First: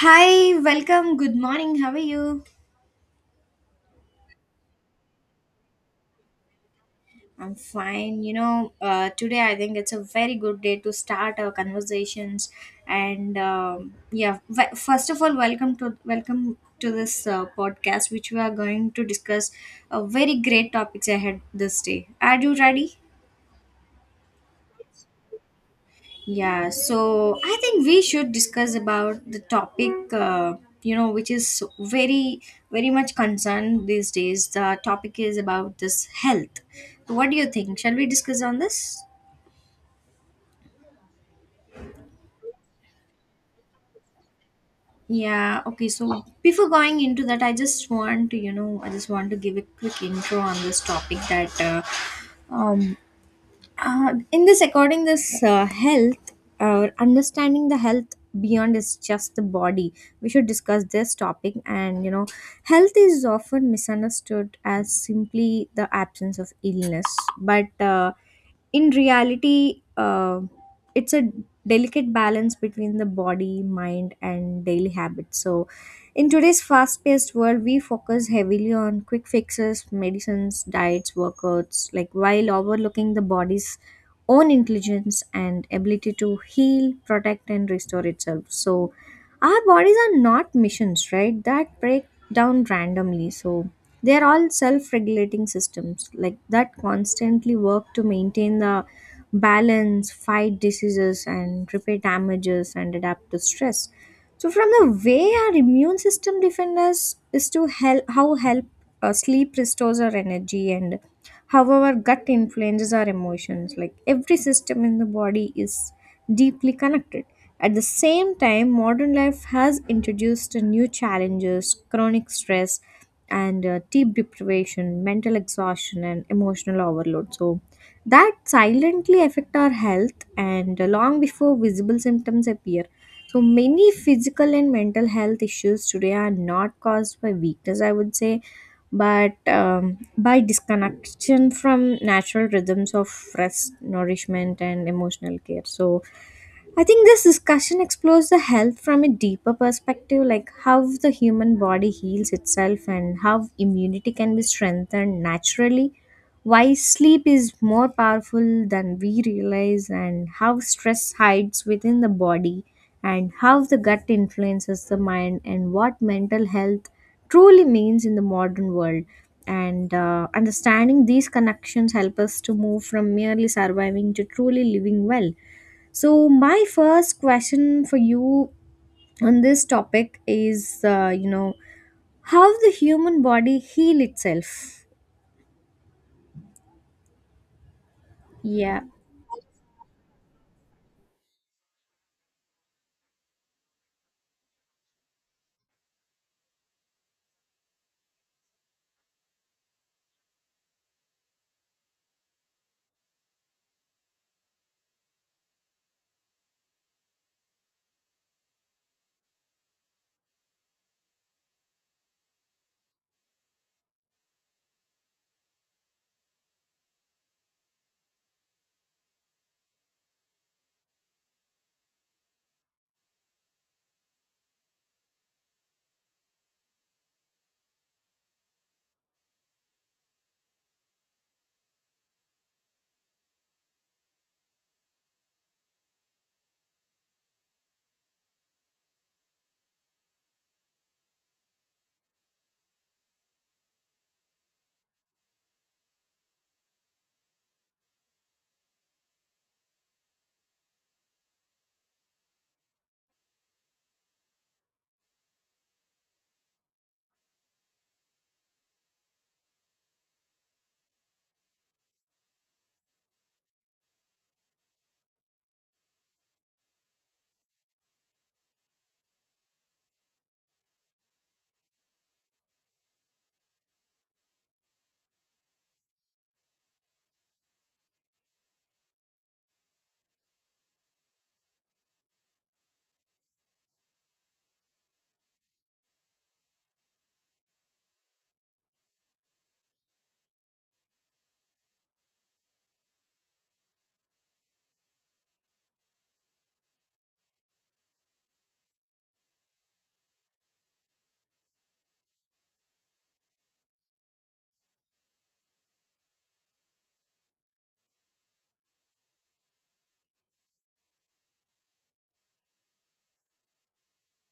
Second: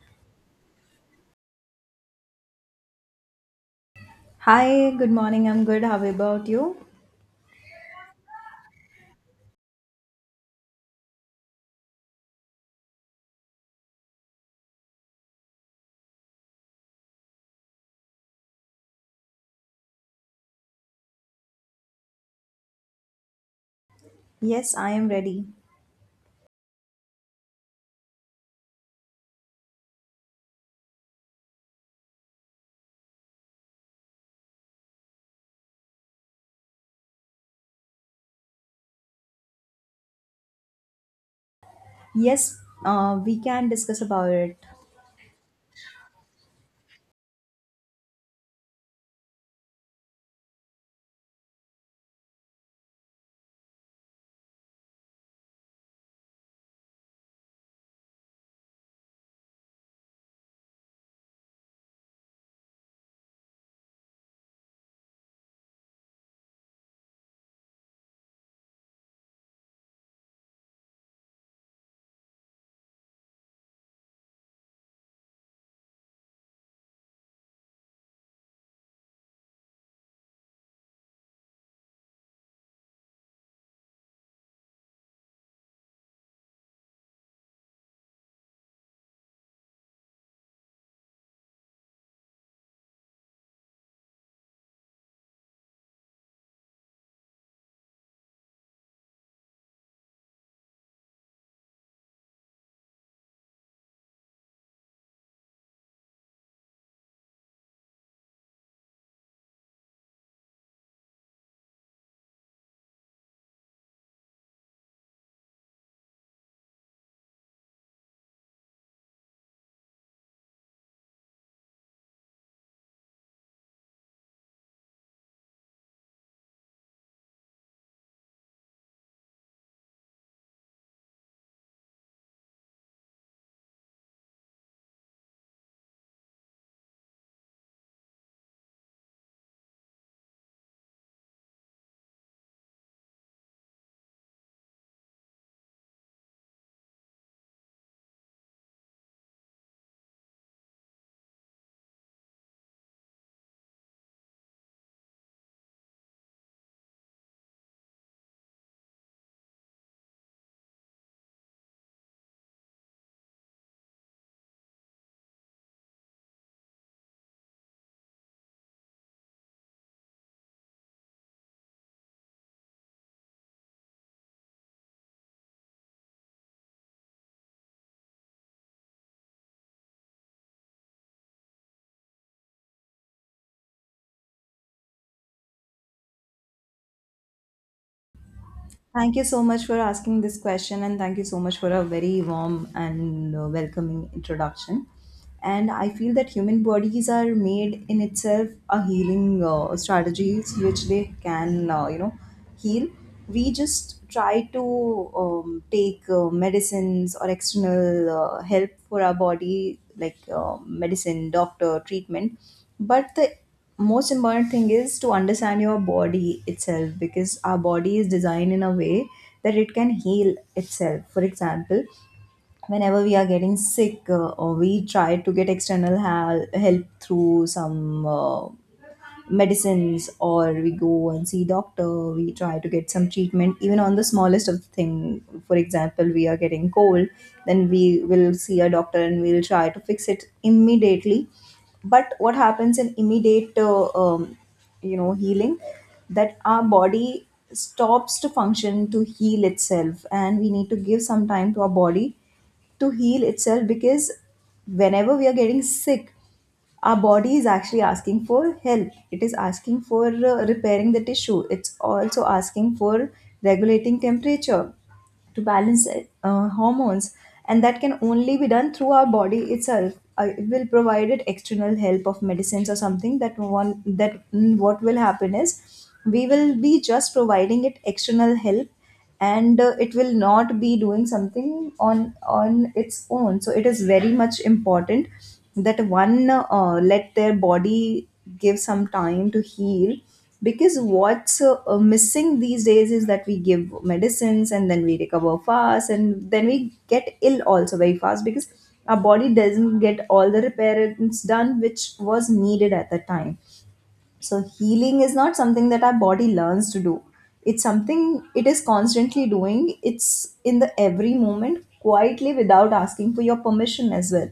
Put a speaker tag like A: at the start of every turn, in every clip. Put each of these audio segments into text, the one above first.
A: Hi, welcome. Good morning. How are you?
B: Hi, good morning. I'm good. How about you?
A: I'm fine. Today I think it's a very good day to start our conversations. First of all, welcome to this podcast, which we are going to discuss a very great topics ahead this day. Are you ready?
B: Yes, I am ready.
A: Yeah, so I think we should discuss about the topic, which is very much concerned these days. The topic is about this health. So what do you think? Shall we discuss on this?
B: Yes, we can discuss about it.
A: Yeah, okay. So before going into that, I just want to give a quick intro on this topic that um, in this according this health understanding the health beyond is just the body, we should discuss this topic. And you know, health is often misunderstood as simply the absence of illness, but in reality, it's a delicate balance between the body, mind and daily habits. So in today's fast paced world, we focus heavily on quick fixes, medicines, diets, workouts, like, while overlooking the body's own intelligence and ability to heal, protect, and restore itself. So, our bodies are not machines, right? That break down randomly. So, they are all self regulating systems, like, that constantly work to maintain the balance, fight diseases, and repair damages and adapt to stress. So from the way our immune system defends us is to help how help sleep restores our energy and how our gut influences our emotions. Like every system in the body is deeply connected. At the same time, modern life has introduced new challenges, chronic stress, and deep deprivation, mental exhaustion, and emotional overload. So that silently affect our health and long before visible symptoms appear, so many physical and mental health issues today are not caused by weakness, I would say, but by disconnection from natural rhythms of rest, nourishment, and emotional care. So I think this discussion explores the health from a deeper perspective, like how the human body heals itself and how immunity can be strengthened naturally, why sleep is more powerful than we realize, and how stress hides within the body, and how the gut influences the mind, and what mental health truly means in the modern world. And understanding these connections help us to move from merely surviving to truly living well. So, my first question for you on this topic is, how the human body heal itself. Yeah.
B: Thank you so much for asking this question, and thank you so much for a very warm and welcoming introduction. And I feel that human bodies are made in itself a healing strategies, which they can, heal. We just try to take medicines or external help for our body, like medicine, doctor, treatment, but the most important thing is to understand your body itself, because our body is designed in a way that it can heal itself. For example, whenever we are getting sick, or we try to get external help through some medicines, or we go and see doctor, we try to get some treatment even on the smallest of thing. For example, we are getting cold, then we will see a doctor and we'll try to fix it immediately. But what happens in immediate healing that our body stops to function to heal itself, and we need to give some time to our body to heal itself, because whenever we are getting sick, our body is actually asking for help. It is asking for repairing the tissue. It's also asking for regulating temperature, to balance hormones. And that can only be done through our body itself. I will provide it external help of medicines or something, that one that what will happen is we will be just providing it external help, and it will not be doing something on its own. So it is very much important that one let their body give some time to heal, because what's missing these days is that we give medicines and then we recover fast and then we get ill also very fast, because our body doesn't get all the repairs done which was needed at the time. So healing is not something that our body learns to do. It's something it is constantly doing. It's in the every moment quietly, without asking for your permission as well.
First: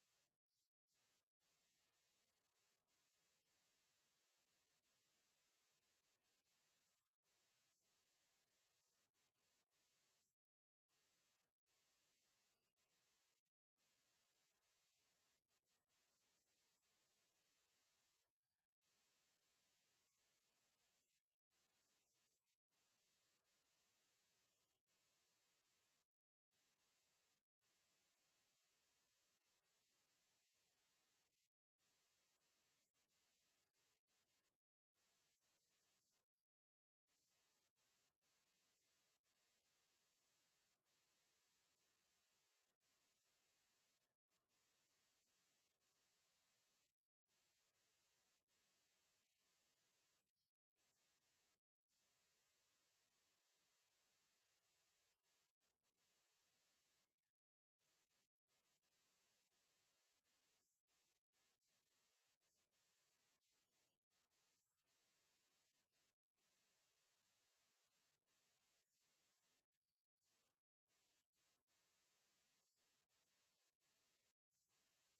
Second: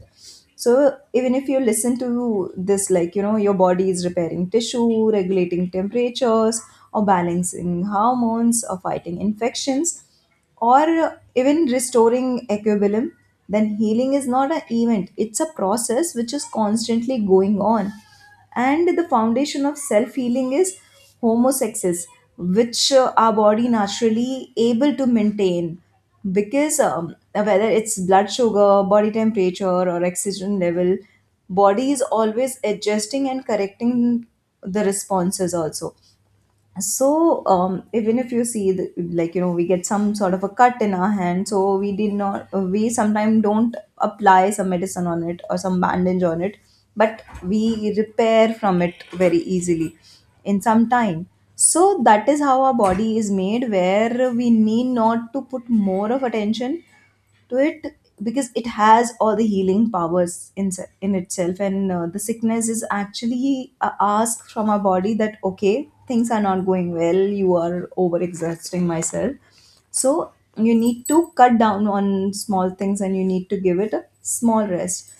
B: So even if you listen to this, like you know, your body is repairing tissue, regulating temperatures, or balancing hormones, or fighting infections, or even restoring equilibrium. Then healing is not an event, it's a process which is constantly going on. And the foundation of self healing is homosexes, which our body naturally able to maintain, because whether it's blood sugar, body temperature, or oxygen level, body is always adjusting and correcting the responses also. So even if you see the, like you know, we get some sort of a cut in our hand, so we did not we sometimes don't apply some medicine on it or some bandage on it, but we repair from it very easily in some time. So that is how our body is made, where we need not to put more of attention to it, because it has all the healing powers in in itself. And the sickness is actually a ask from our body that okay, things are not going well, you are over exerting myself. So you need to cut down on small things and you need to give it a small rest.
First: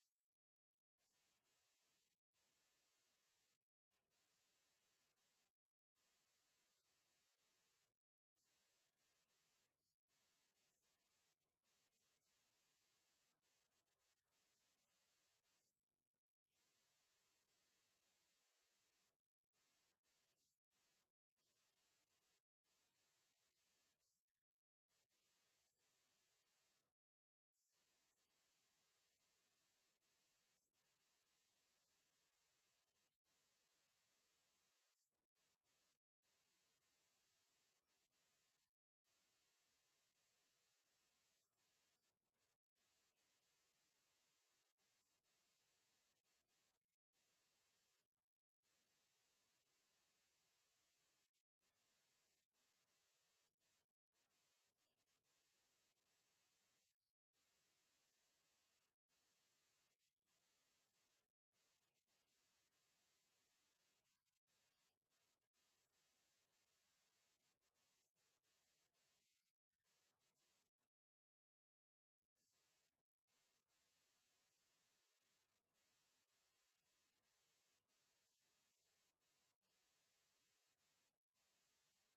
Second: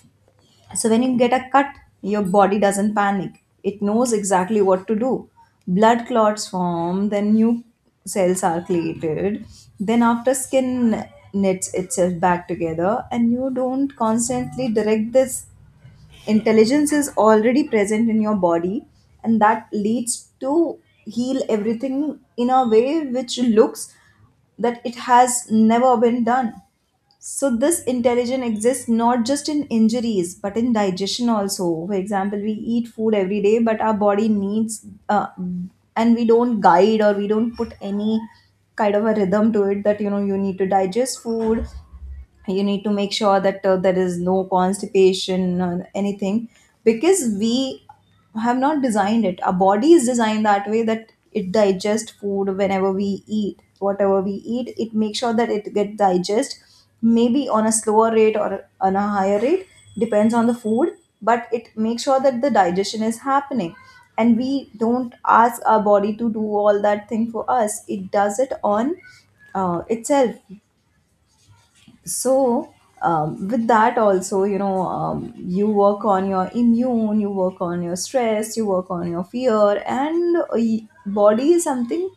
B: So when you get a cut, your body doesn't panic. It knows exactly what to do. Blood clots form, then new cells are created. Then after skin knits itself back together, and you don't constantly direct this. Intelligence is already present in your body, and that leads to heal everything in a way which looks that it has never been done. So this intelligence exists not just in injuries, but in digestion also. For example, we eat food every day, but our body needs, and we don't guide or we don't put any kind of a rhythm to it, that you know, you need to digest food, you need to make sure that there is no constipation or anything, because we have not designed it. Our body is designed that way, that it digests food whenever we eat, whatever we eat, it makes sure that it get digest, maybe on a slower rate or on a higher rate, depends on the food, but it makes sure that the digestion is happening. And we don't ask our body to do all that thing for us, it does it on itself. So with that also, you know, you work on your immune, you work on your stress, you work on your fear. And body is something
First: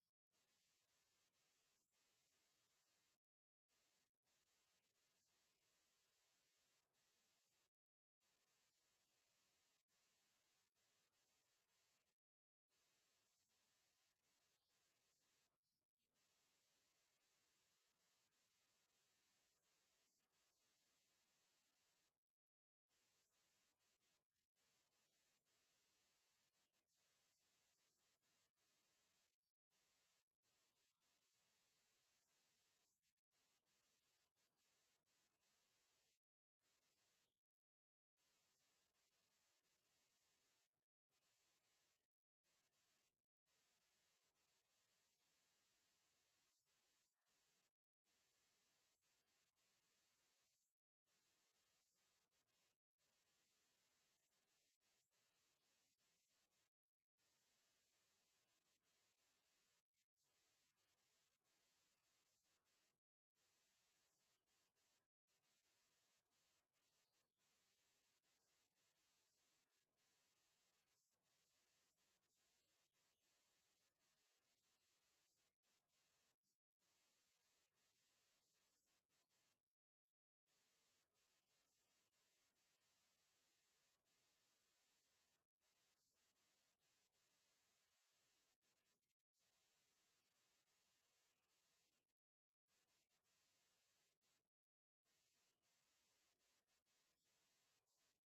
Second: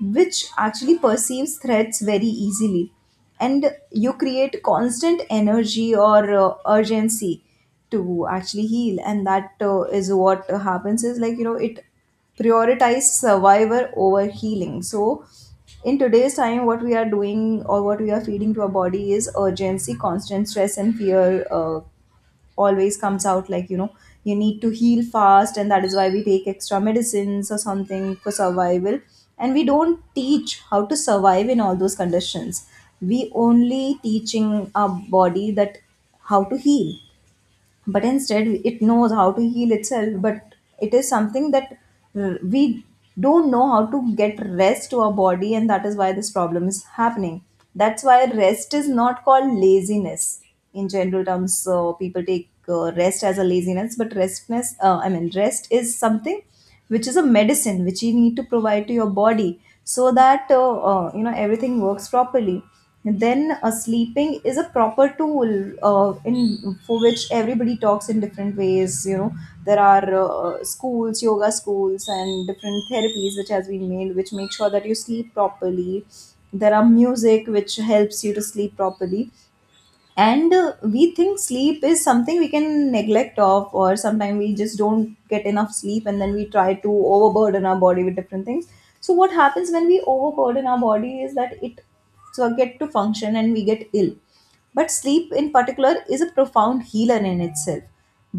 B: which actually perceives threats very easily, and you create constant energy or urgency to actually heal. And that is what happens, is like you know, it prioritizes survivor over healing. So in today's time, what we are doing or what we are feeding to our body is urgency, constant stress and fear, always comes out, like you know, you need to heal fast, and that is why we take extra medicines or something for survival. And we don't teach how to survive in all those conditions. We only teaching our body that how to heal, but instead it knows how to heal itself. But it is something that we don't know how to get rest to our body, and that is why this problem is happening. That's why rest is not called laziness in general terms. So people take rest as a laziness, but restness I mean rest is something which is a medicine, which you need to provide to your body, so that you know, everything works properly. Then sleeping is a proper tool, in for which everybody talks in different ways, you know. There are schools, yoga schools and different therapies which has been made, which make sure that you sleep properly. There are music which helps you to sleep properly. And we think sleep is something we can neglect of, or sometimes we just don't get enough sleep, and then we try to overburden our body with different things. So what happens when we overburden our body is that it forget to function and we get ill. But sleep in particular is a profound healer in itself.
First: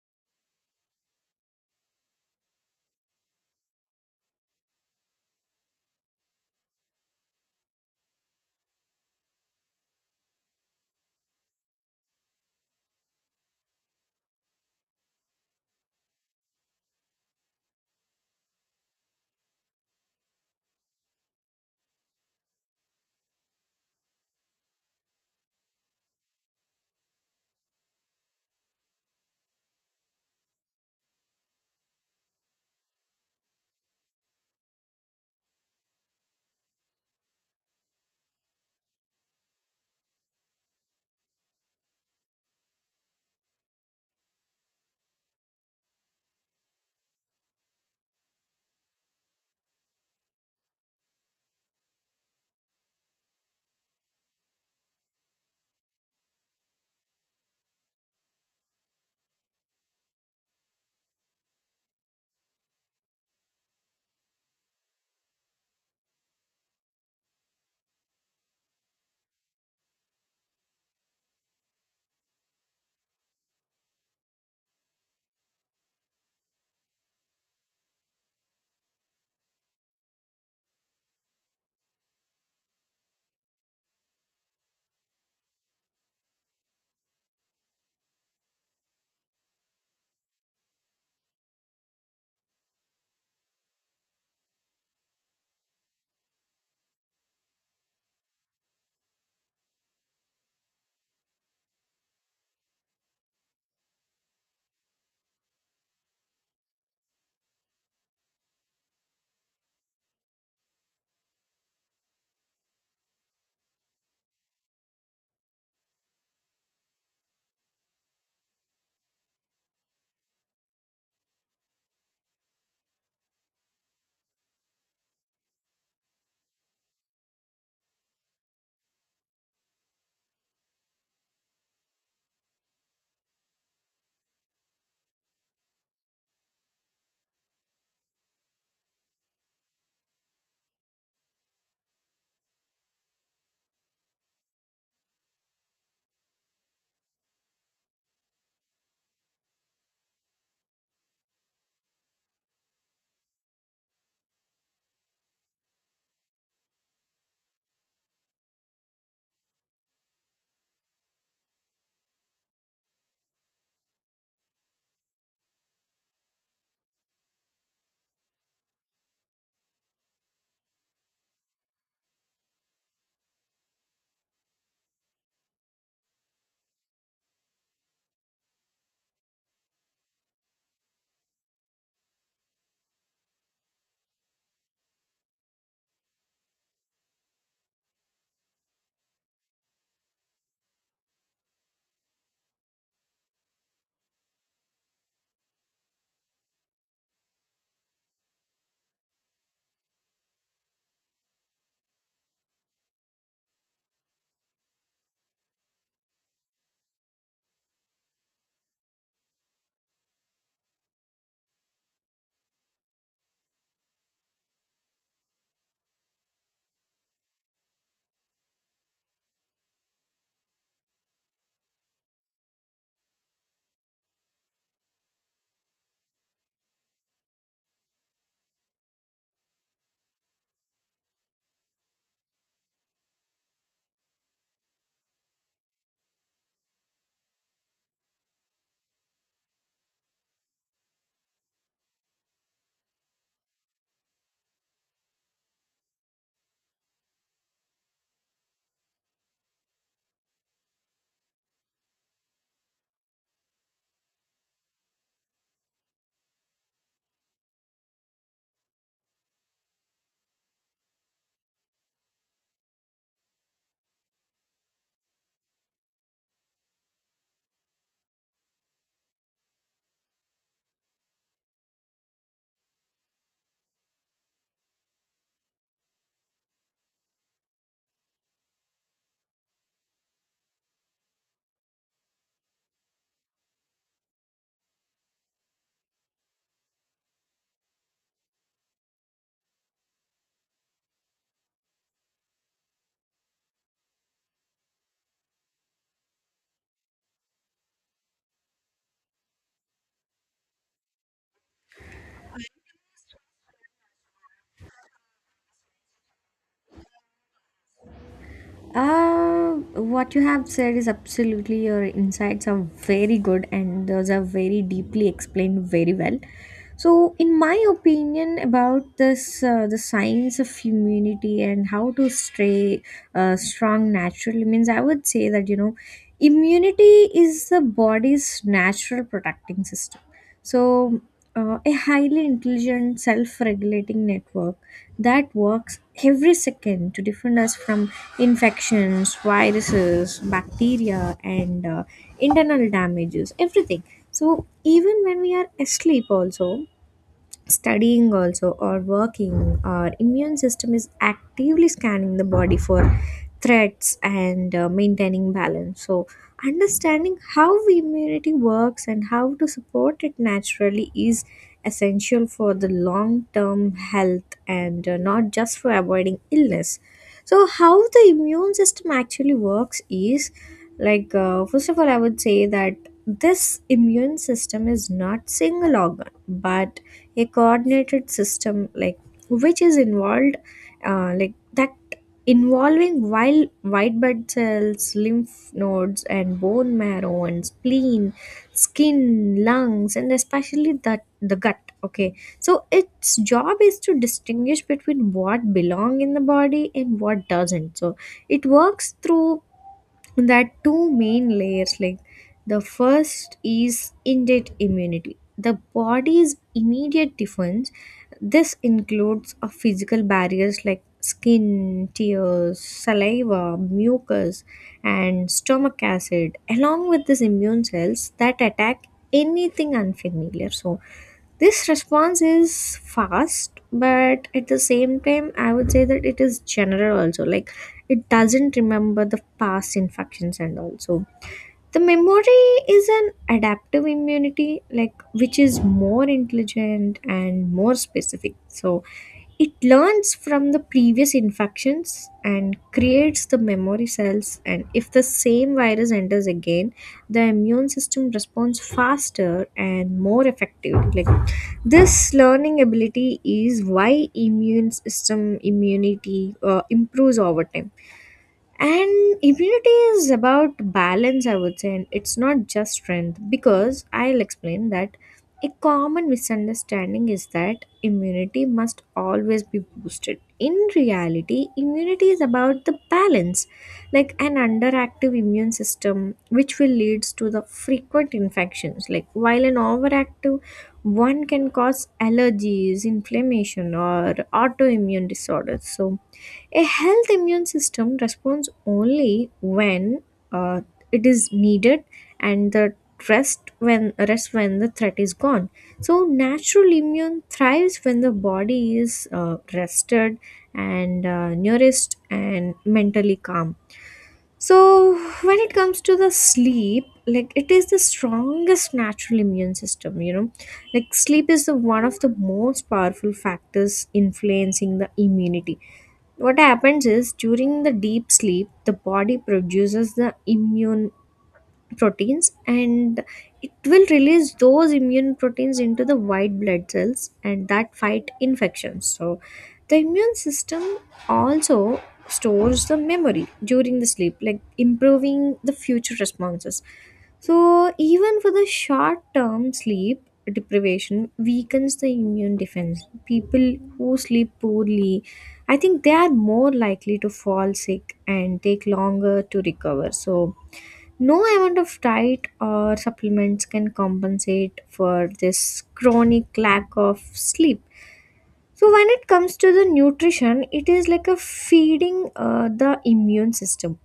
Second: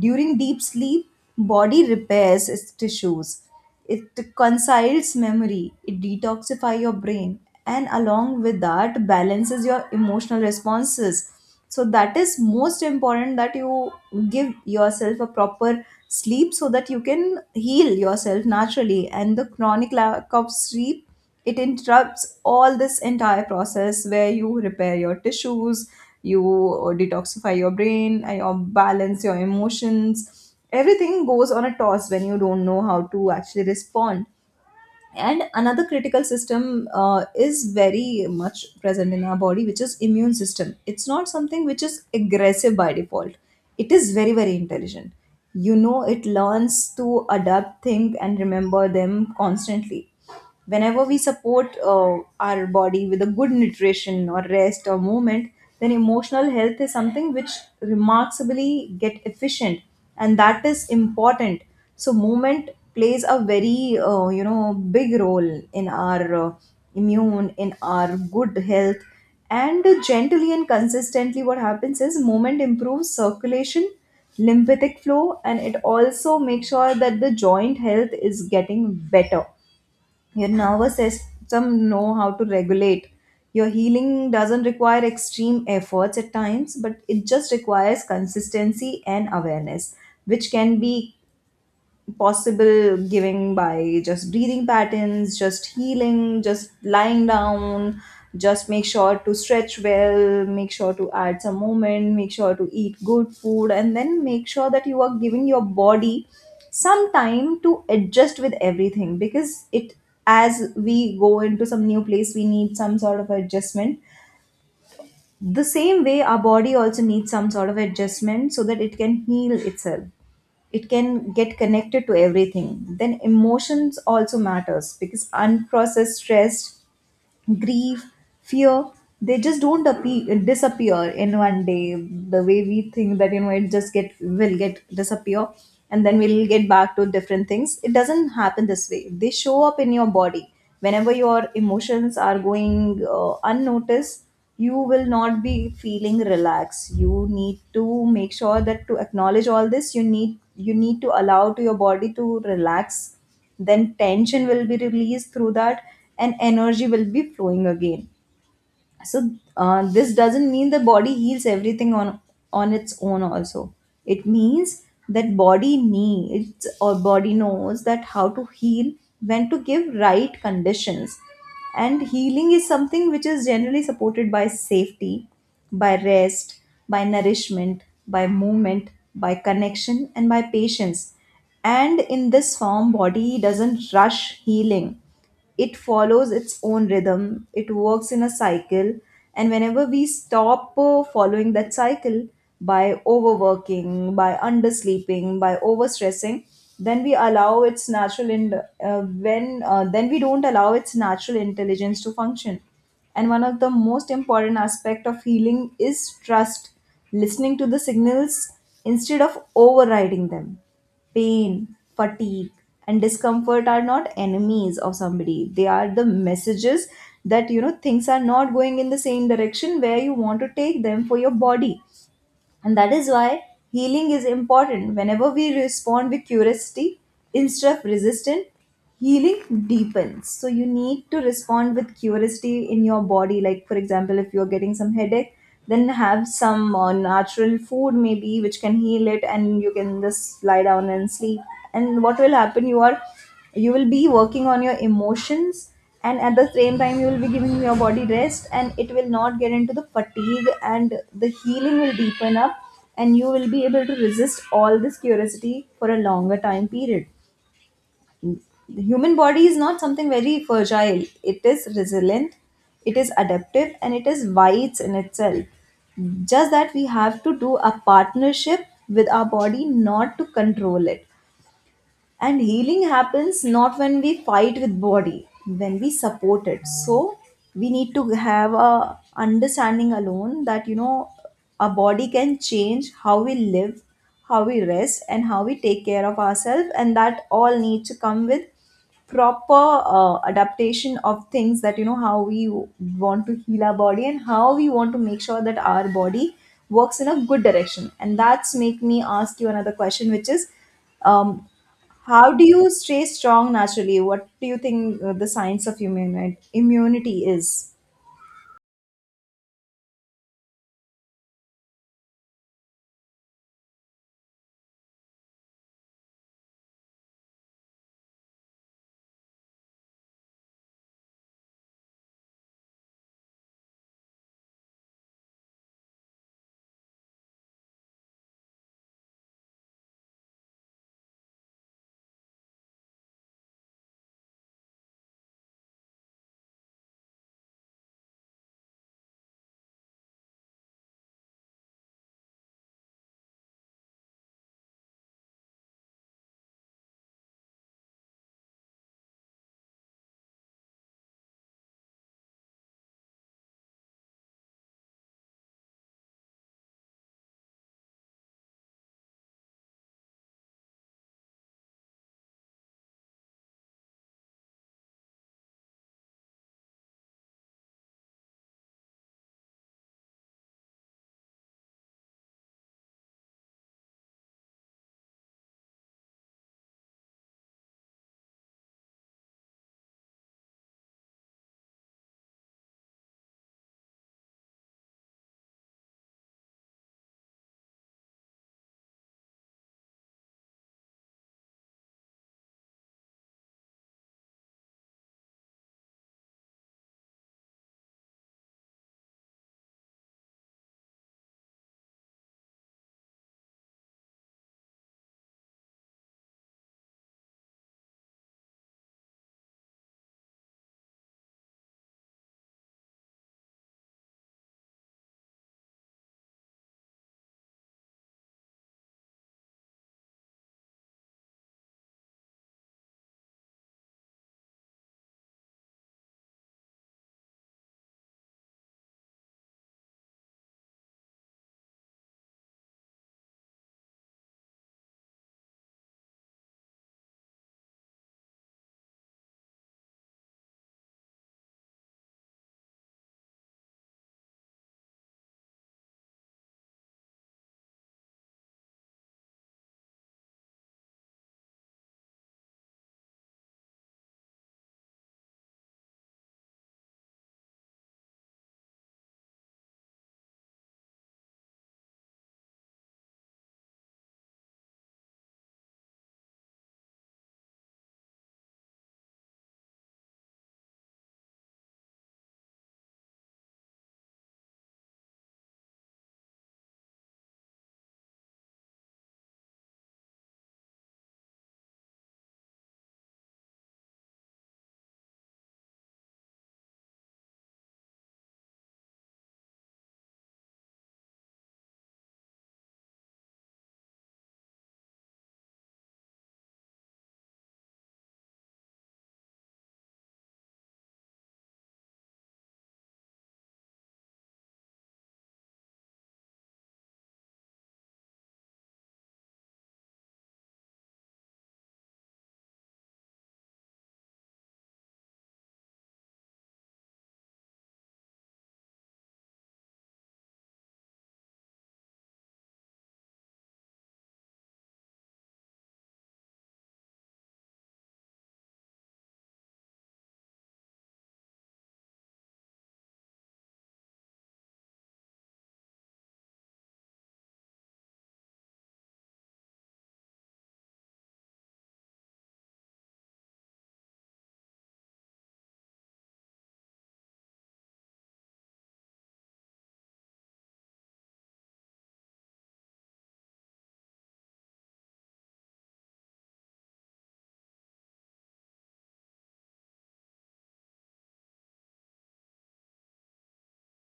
B: During deep sleep, body repairs its tissues, it conciles memory, it detoxifies your brain, and along with that, balances your emotional responses. So, that is most important, that you give yourself a proper sleep so that you can heal yourself naturally. And the chronic lack of sleep, it interrupts all this entire process, where you repair your tissues, you detoxify your brain, and you balance your emotions. Everything goes on a toss when you don't know how to actually respond. And another critical system is very much present in our body, which is immune system. It's not something which is aggressive by default, it is very very intelligent. You know, it learns to adapt, think and remember them constantly. Whenever we support our body with a good nutrition or rest or movement, then emotional health is something which remarkably get efficient, and that is important. So movement plays a very big role in our immune, in our good health. And gently and consistently, what happens is movement improves circulation, lymphatic flow, and it also makes sure that the joint health is getting better, your nervous system know how to regulate. Your healing doesn't require extreme efforts at times, but it just requires consistency and awareness, which can be possible giving by just breathing patterns, just healing, just lying down, just make sure to stretch well, make sure to add some movement, make sure to eat good food, and then make sure that you are giving your body some time to adjust with everything, because it, as we go into some new place, we need some sort of adjustment. The same way, our body also needs some sort of adjustment, so that it can heal itself, it can get connected to everything. Then emotions also matters, because unprocessed stress, grief, fear, they just don't appear, disappear in one day. The way we think that, you know, it just get will get disappear, and then we'll get back to different things. It doesn't happen this way. They show up in your body whenever your emotions are going unnoticed. You will not be feeling relaxed. You need to make sure that to acknowledge all this, you need to allow to your body to relax, then tension will be released through that and energy will be flowing again. So this doesn't mean the body heals everything on its own also. It means that body needs, or body knows that how to heal, when to give right conditions. And healing is something which is generally supported by safety, by rest, by nourishment, by movement, by connection, and by patience. And in this form body doesn't rush healing, it follows its own rhythm, it works in a cycle. And whenever we stop following that cycle by overworking, by undersleeping, by overstressing, then we allow its natural in uh, when then we don't allow its natural intelligence to function. And one of the most important aspect of healing is trust, listening to the signals instead of overriding them. Pain, fatigue, and discomfort are not enemies of somebody. They are the messages that, you know, things are not going in the same direction where you want to take them for your body. And that is why healing is important. Whenever we respond with curiosity instead of resistance, healing deepens. So you need to respond with curiosity in your body. Like, for example, if you're getting some headache, then have some natural food maybe which can heal it, and you can just lie down and sleep. And what will happen? You are you will be working on your emotions, and at the same time you will be giving your body rest, and it will not get into the fatigue and the healing will deepen up, and you will be able to resist all this curiosity for a longer time period. The human body is not something very fragile, it is resilient, it is adaptive, and it is wise in itself. Just that we have to do a partnership with our body, not to control it. And healing happens not when we fight with body, when we support it. So we need to have a understanding alone that, you know, our body can change how we live, how we rest, and how we take care of ourselves, and that all needs to come with proper adaptation of things, that you know how we want to heal our body and how we want to make sure that our body works in a good direction. And that's make me ask you another question, which is, um, how do you stay strong naturally? What do you think the science of immunity is?
A: Uh, what you have said is absolutely, your insights are very good and those are very deeply explained very well. So, in my opinion about this, the science of immunity and how to stay strong naturally, means I would say that you know, immunity is the body's natural protecting system. So, a highly intelligent self regulating network that works every second to defend us from infections, viruses, bacteria, and internal damages, everything. So, even when we are asleep, also, studying also or working, our immune system is actively scanning the body for threats and maintaining balance. So understanding how immunity works and how to support it naturally is essential for the long term health and not just for avoiding illness. So how the immune system actually works is like, first of all I would say that this immune system is not single organ, but a coordinated system, like, which is involved, like that, involving wild white blood cells, lymph nodes and bone marrow and spleen, skin, lungs and especially that the gut, okay? So its job is to distinguish between what belong in the body and what doesn't. So it works through that two main layers. Like, the first is innate immunity, the body's immediate defense. This includes a physical barriers like skin, tears, saliva, mucus and stomach acid, along with these immune cells that attack anything unfamiliar. So this response is fast, but at the same time, I would say that it is general also. Like, it doesn't remember the past infections, and also the memory is an adaptive immunity, like which is more intelligent and more specific. So it learns from the previous infections and creates the memory cells, and if the same virus enters again, the immune system responds faster and more effectively. Like, this learning ability is why immune system immunity improves over time. And immunity is about balance, I would say, and it's not just strength, because I'll explain that. A common misunderstanding is that immunity must always be boosted. In reality, immunity is about the balance, like an underactive immune system, which will leads to the frequent infections, like, while an overactive one can cause allergies, inflammation or autoimmune disorders. So a health immune system responds only when uh, it is needed, and the rest when the threat is gone. So natural immune thrives when the body is rested and nourished and mentally calm. So, when it comes to the sleep, like, it is the strongest natural immune system, you know. Like sleep is the one of the most powerful factors influencing the immunity. What happens is, during the deep sleep, the body produces the immune proteins, and it will release those immune proteins into the white blood cells, and that fight infections. So the immune system also stores the memory during the sleep, like improving the future responses. So even for the short term, sleep deprivation weakens the immune defense. People who sleep poorly, I think they are more likely to fall sick and take longer to recover. So no amount of diet or supplements can compensate for this chronic lack of sleep. So, when it comes to the nutrition, it is like a feeding the immune system.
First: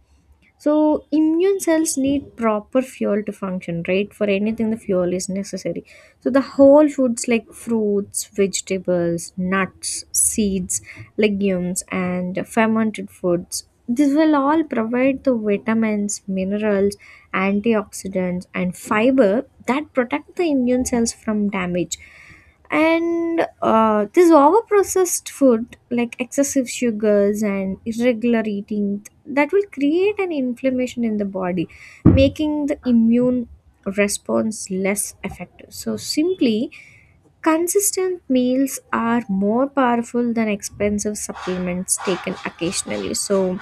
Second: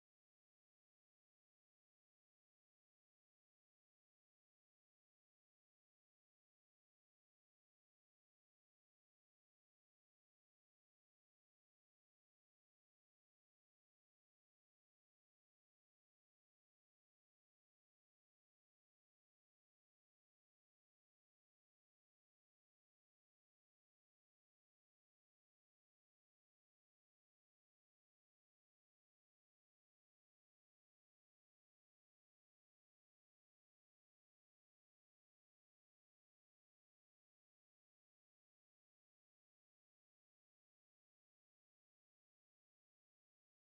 A: So immune cells need proper fuel to function right. For anything the fuel is necessary. So the whole foods like fruits, vegetables, nuts, seeds, legumes and fermented foods, this will all provide the vitamins, minerals, antioxidants and fiber that protect the immune cells from damage. And this overprocessed food like excessive sugars and irregular eating, that will create an inflammation in the body, making the immune response less effective. So simply, consistent meals are more powerful than expensive supplements taken occasionally. So,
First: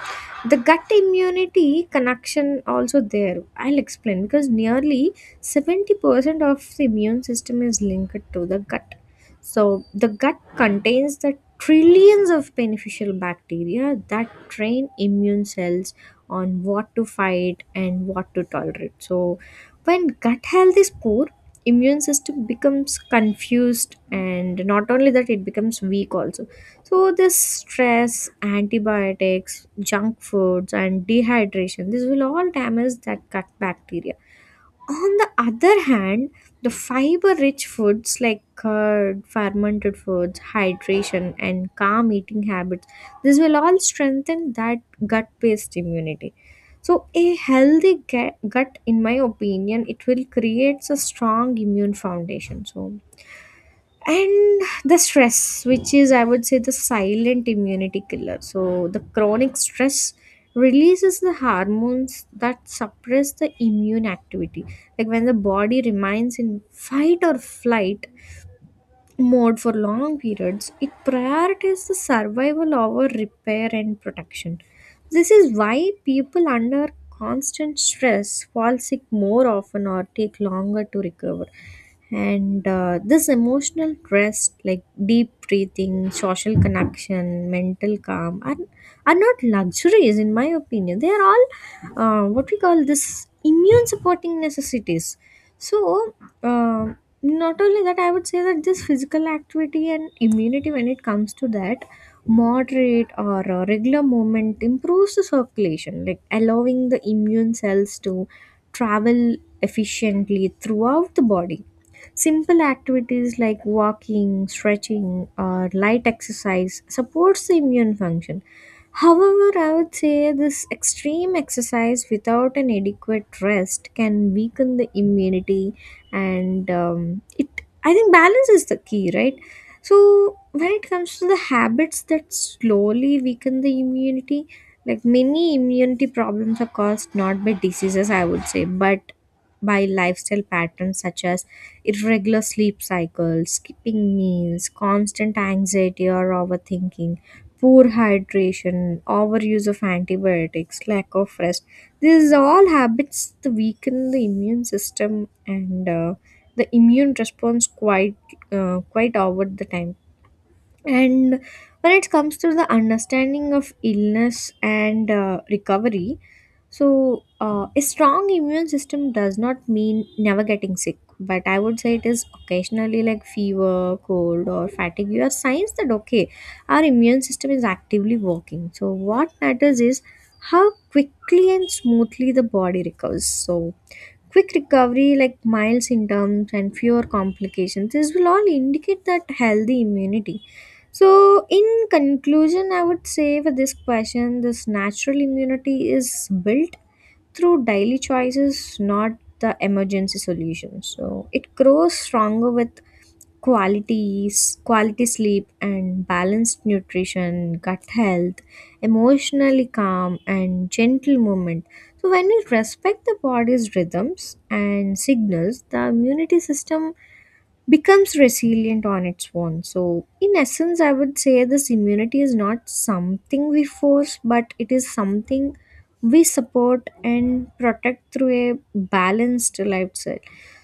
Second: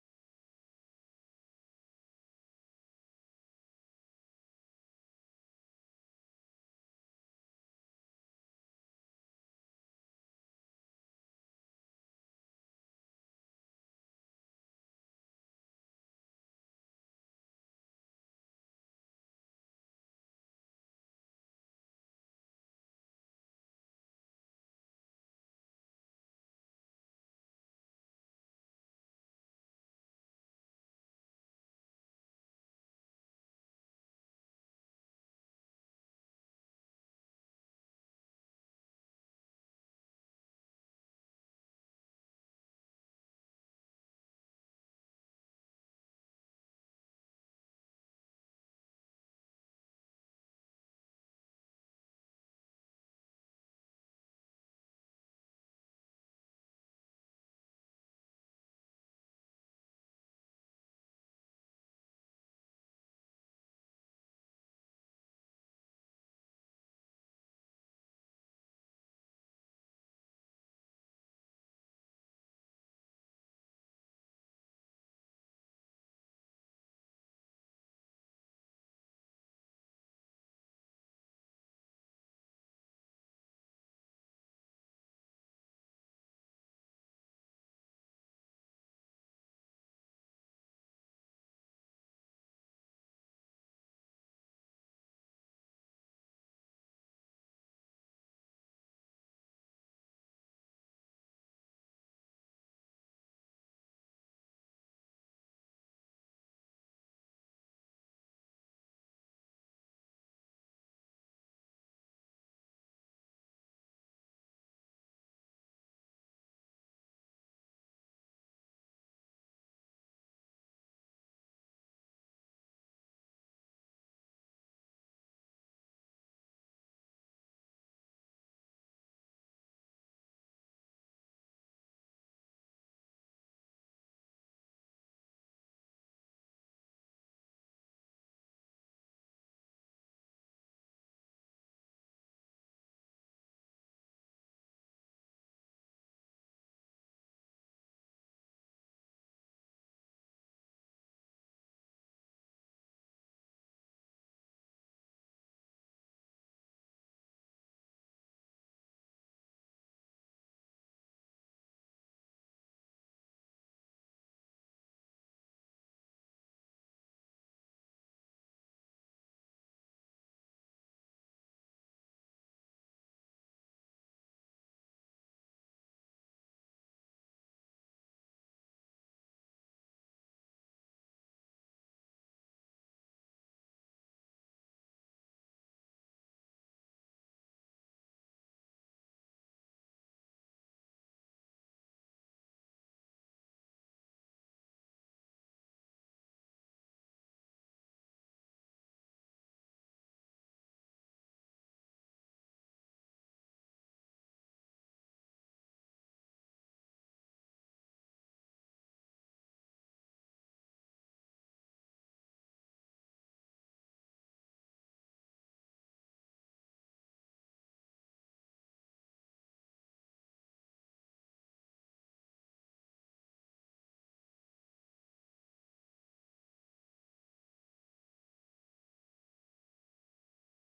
A: the gut immunity connection also there. I'll explain, because nearly 70% of the immune system is linked to the gut. So, the gut contains the trillions of beneficial bacteria that train immune cells on what to fight and what to tolerate. So, when gut health is poor, immune system becomes confused, and not only that, it becomes weak also. So this stress, antibiotics, junk foods and dehydration, this will all damage that gut bacteria. On the other hand, the fiber rich foods like curd, fermented foods, hydration and calm eating habits, this will all strengthen that gut based immunity. So a healthy gut, in my opinion, it will creates a strong immune foundation. So, and the stress, which is I would say the silent immunity killer. So the chronic stress releases the hormones that suppress the immune activity, like when the body remains in fight or flight mode for long periods, it prioritizes the survival over repair and protection. This is why people under constant stress fall sick more often or take longer to recover. And this emotional rest, like deep breathing, social connection, mental calm, are not luxuries in my opinion. They are all what we call this immune supporting necessities. So, um, not only that, I would say that this physical activity and immunity, when it comes to that, moderate or regular movement improves the circulation, like allowing the immune cells to travel efficiently throughout the body. Simple activities like walking, stretching or light exercise supports the immune function. However, I would say this extreme exercise without an adequate rest can weaken the immunity. And it, I think balance is the key, right? So when it comes to the habits that slowly weaken the immunity, like many immunity problems are caused not by diseases, I would say, but by lifestyle patterns such as irregular sleep cycles, skipping meals, constant anxiety or overthinking, poor hydration, overuse of antibiotics, lack of rest, these are all habits that weaken the immune system and the immune response quite over the time. And when it comes to the understanding of illness and recovery, so a strong immune system does not mean never getting sick, but I would say it is occasionally, like fever, cold or fatigue are signs that okay, our immune system is actively working. So what matters is how quickly and smoothly the body recovers. So quick recovery, like mild symptoms and fewer complications, this will all indicate that healthy immunity. So, in conclusion, I would say for this question, this natural immunity is built through daily choices, not the emergency solutions. So, it grows stronger with qualities quality sleep and balanced nutrition, gut health, emotionally calm and gentle movement. So when we respect the body's rhythms and signals, the immunity system becomes resilient on its own. So, in essence, I would say this immunity is not something we force, but it is something we support and protect through a balanced lifestyle.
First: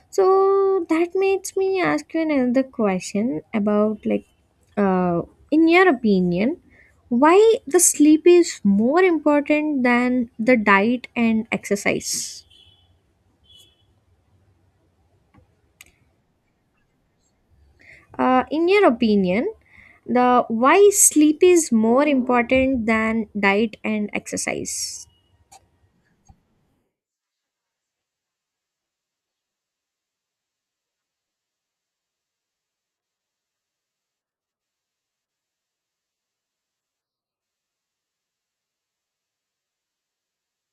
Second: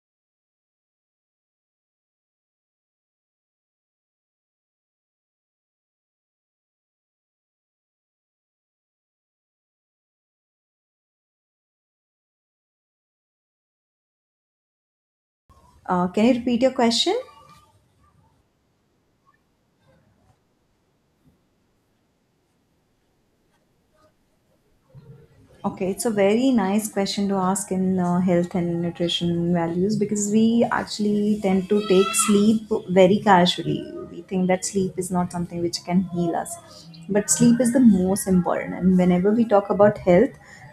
A: So, that makes me ask you another question about, like, uh, in your opinion, why the sleep is more important than the diet and exercise?
B: Can you repeat your question?
A: In your opinion, the why sleep is more important than diet and exercise.
B: Okay, it's a very nice question to ask in health and nutrition values, because we actually tend to take sleep very casually. We think that sleep is not something which can heal us, but sleep is the most important. And whenever we talk about health,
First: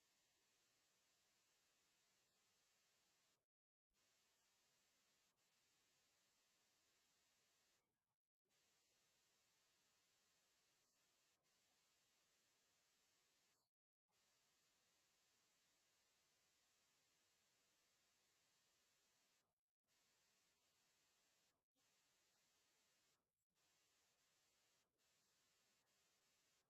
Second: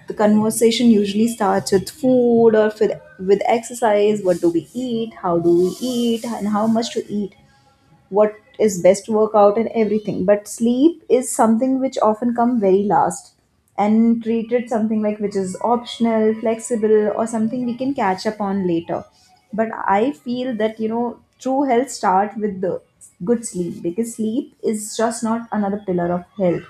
B: the conversation usually starts with food or with exercise. What do we eat? How do we eat? And how much to eat? What is best workout and everything, but sleep is something which often come very last and treated something like which is optional, flexible, or something we can catch up on later. But I feel that, you know, true health start with the good sleep, because sleep is just not another pillar of health,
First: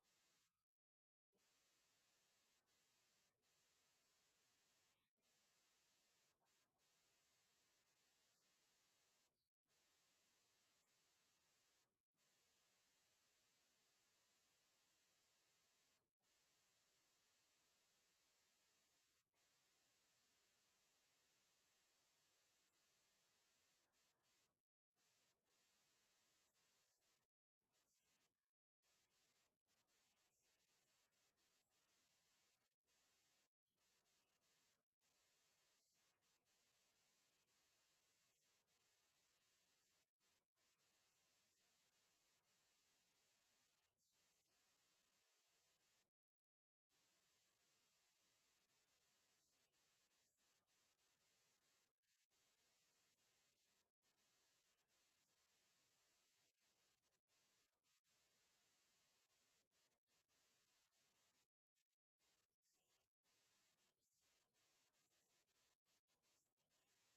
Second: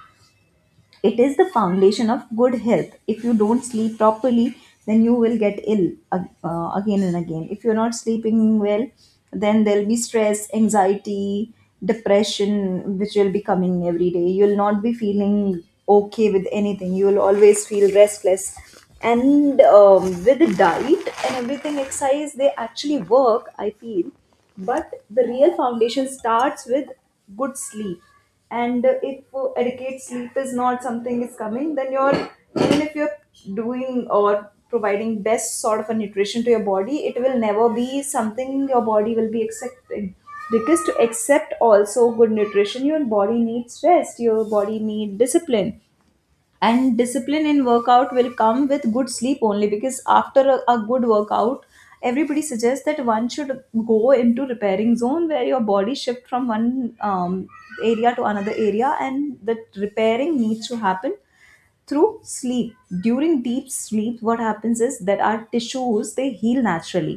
B: it is the foundation of good health. If you don't sleep properly, then you will get ill again and again. If you're not sleeping well, then there'll be stress, anxiety, depression, which will be coming every day. You'll not be feeling okay with anything. You will always feel restless. And with the diet and everything, exercise, they actually work, I feel. But the real foundation starts with good sleep. And if adequate sleep is not something is coming, then you're even if you're doing or providing best sort of a nutrition to your body, it will never be something your body will be accepting, because to accept also good nutrition your body needs rest, your body need discipline. And discipline in workout will come with good sleep only, because after a good workout everybody suggests that one should go into repairing zone, where your body shift from one area to another area, and the repairing needs to happen through sleep. During deep sleep what happens is that our tissues they heal naturally,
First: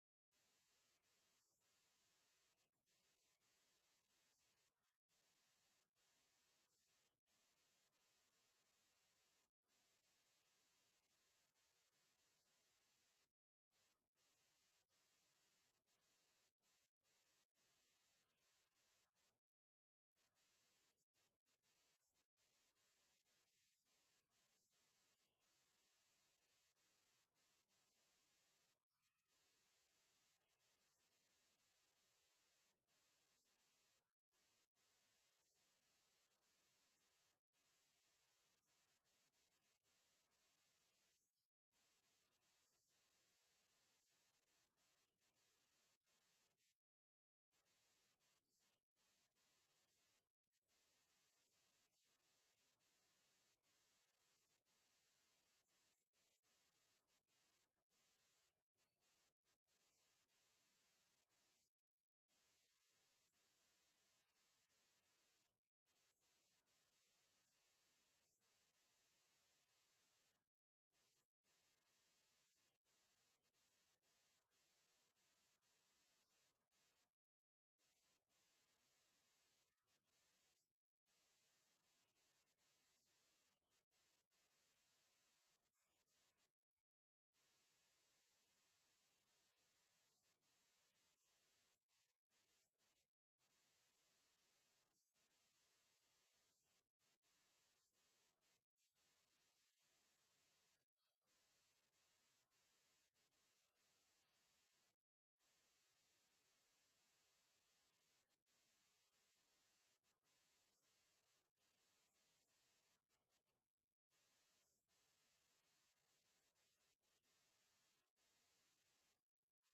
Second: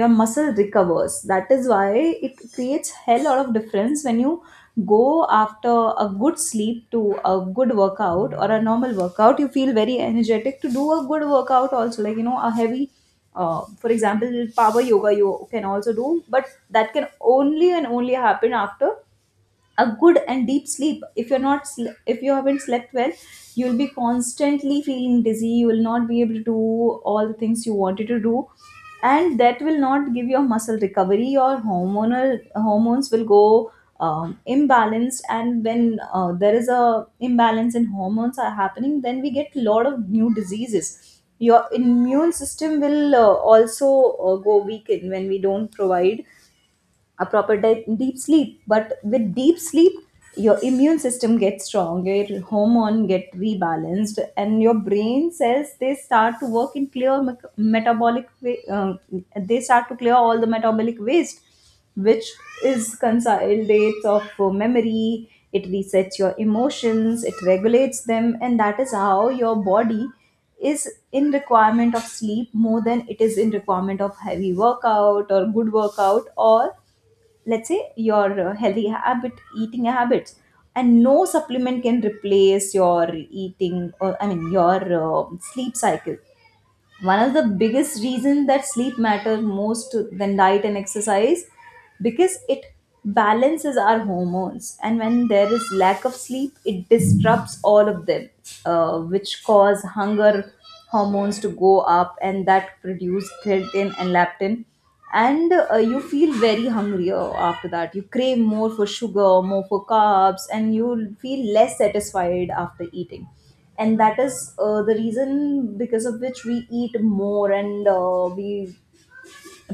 B: your muscle recovers. That is why it creates hell lot of difference when you go after a good sleep to a good workout or a normal workout. You feel very energetic to do a good workout also, like, you know, a heavy, for example, power yoga you can also do, but that can only and only happen after a good and deep sleep. If you haven't slept well, you'll be constantly feeling dizzy, you will not be able to do all the things you wanted to do, and that will not give your muscle recovery, your hormonal hormones will go imbalanced. And when there is a imbalance in hormones are happening, then we get a lot of new diseases. Your immune system will also go weakened when we don't provide a proper deep sleep. But with deep sleep your immune system gets strong, your hormone get rebalanced, and your brain cells they start to work in clear metabolic way. They start to clear all the metabolic waste which is consolidates of memory, it resets your emotions, it regulates them. And that is how your body is in requirement of sleep more than it is in requirement of heavy workout or good workout, or let's say your healthy habit, eating habits. And no supplement can replace your eating, or I mean your sleep cycle. One of the biggest reasons that sleep matter most than diet and exercise, because it balances our hormones, and when there is lack of sleep it disrupts all of them, which cause hunger hormones to go up, and that produce ghrelin and leptin. And you feel very hungrier after that, you crave more for sugar, more for carbs, and you feel less satisfied after eating. And that is the reason because of which we eat more. And we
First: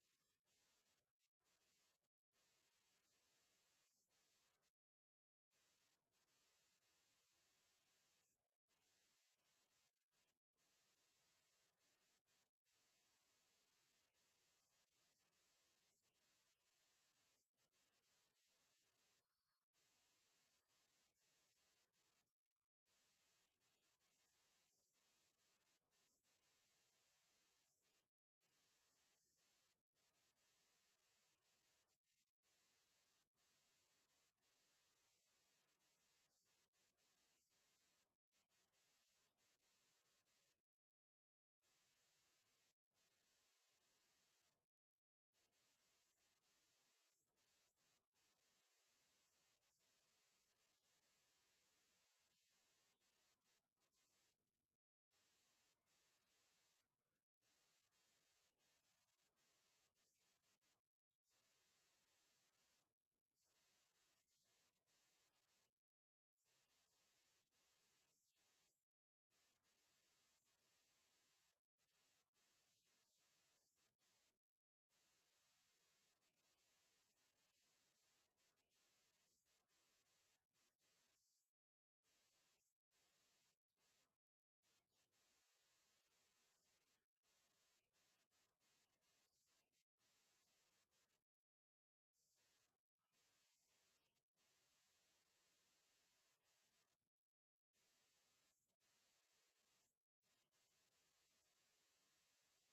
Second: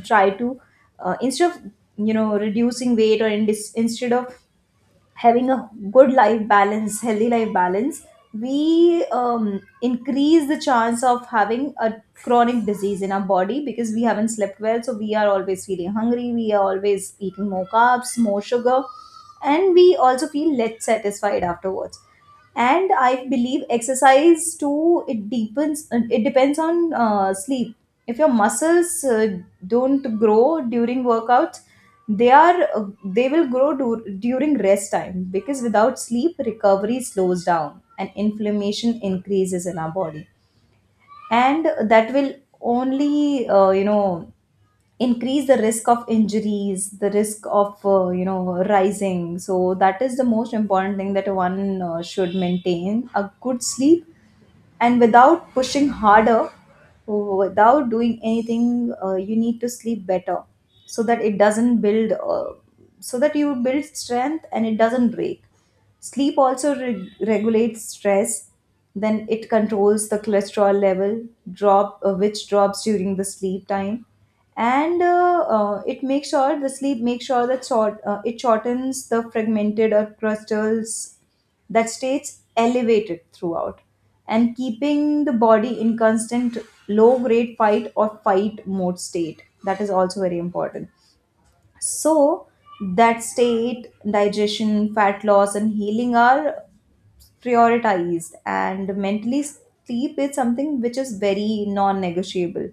B: try to instead of, you know, reducing weight, or in instead of having a good life balance, healthy life balance, we increase the chance of having a chronic disease in our body, because we haven't slept well, so we are always feeling hungry, we are always eating more carbs, more sugar, and we also feel less satisfied afterwards. And I believe exercise too, it deepens, it depends on sleep. If your muscles don't grow during workouts, they are they will grow during rest time, because without sleep recovery slows down and inflammation increases in our body. And that will only, you know, increase the risk of injuries, the risk of, you know, rising. So that is the most important thing, that one should maintain a good sleep. And without pushing harder, without doing anything, you need to sleep better, so that it doesn't build so that you build strength and it doesn't break. Sleep also regulates stress, then it controls the cholesterol level drop, which drops during the sleep time. And it makes sure, the sleep makes sure that it shortens the fragmented or crystals that stays elevated throughout, and keeping the body in constant low grade fight or fight mode state. That is also very important. So that state digestion, fat loss, and healing are prioritized. And mentally sleep is something which is very non-negotiable,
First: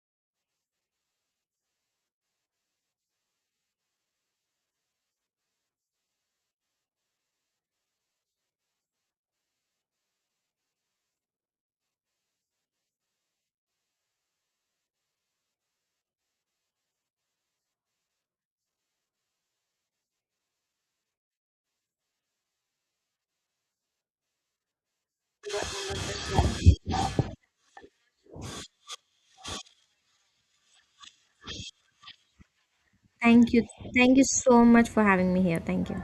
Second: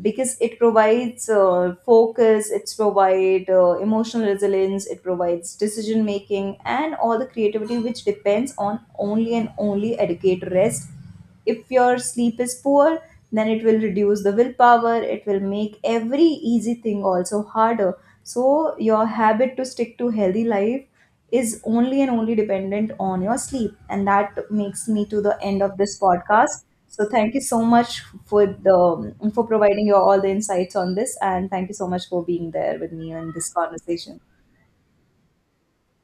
B: because it provides focus, it's provide emotional resilience, it provides decision making, and all the creativity which depends on only and only adequate rest. If your sleep is poor, then it will reduce the willpower, it will make every easy thing also harder. So your habit to stick to healthy life is only and only dependent on your sleep. And that makes me to the end of this podcast. So thank you so much for the for providing your all the insights on this, and thank you so much for being there with me in this
A: Thank you. Thank
B: conversation.
A: you so much for having me here. Thank you.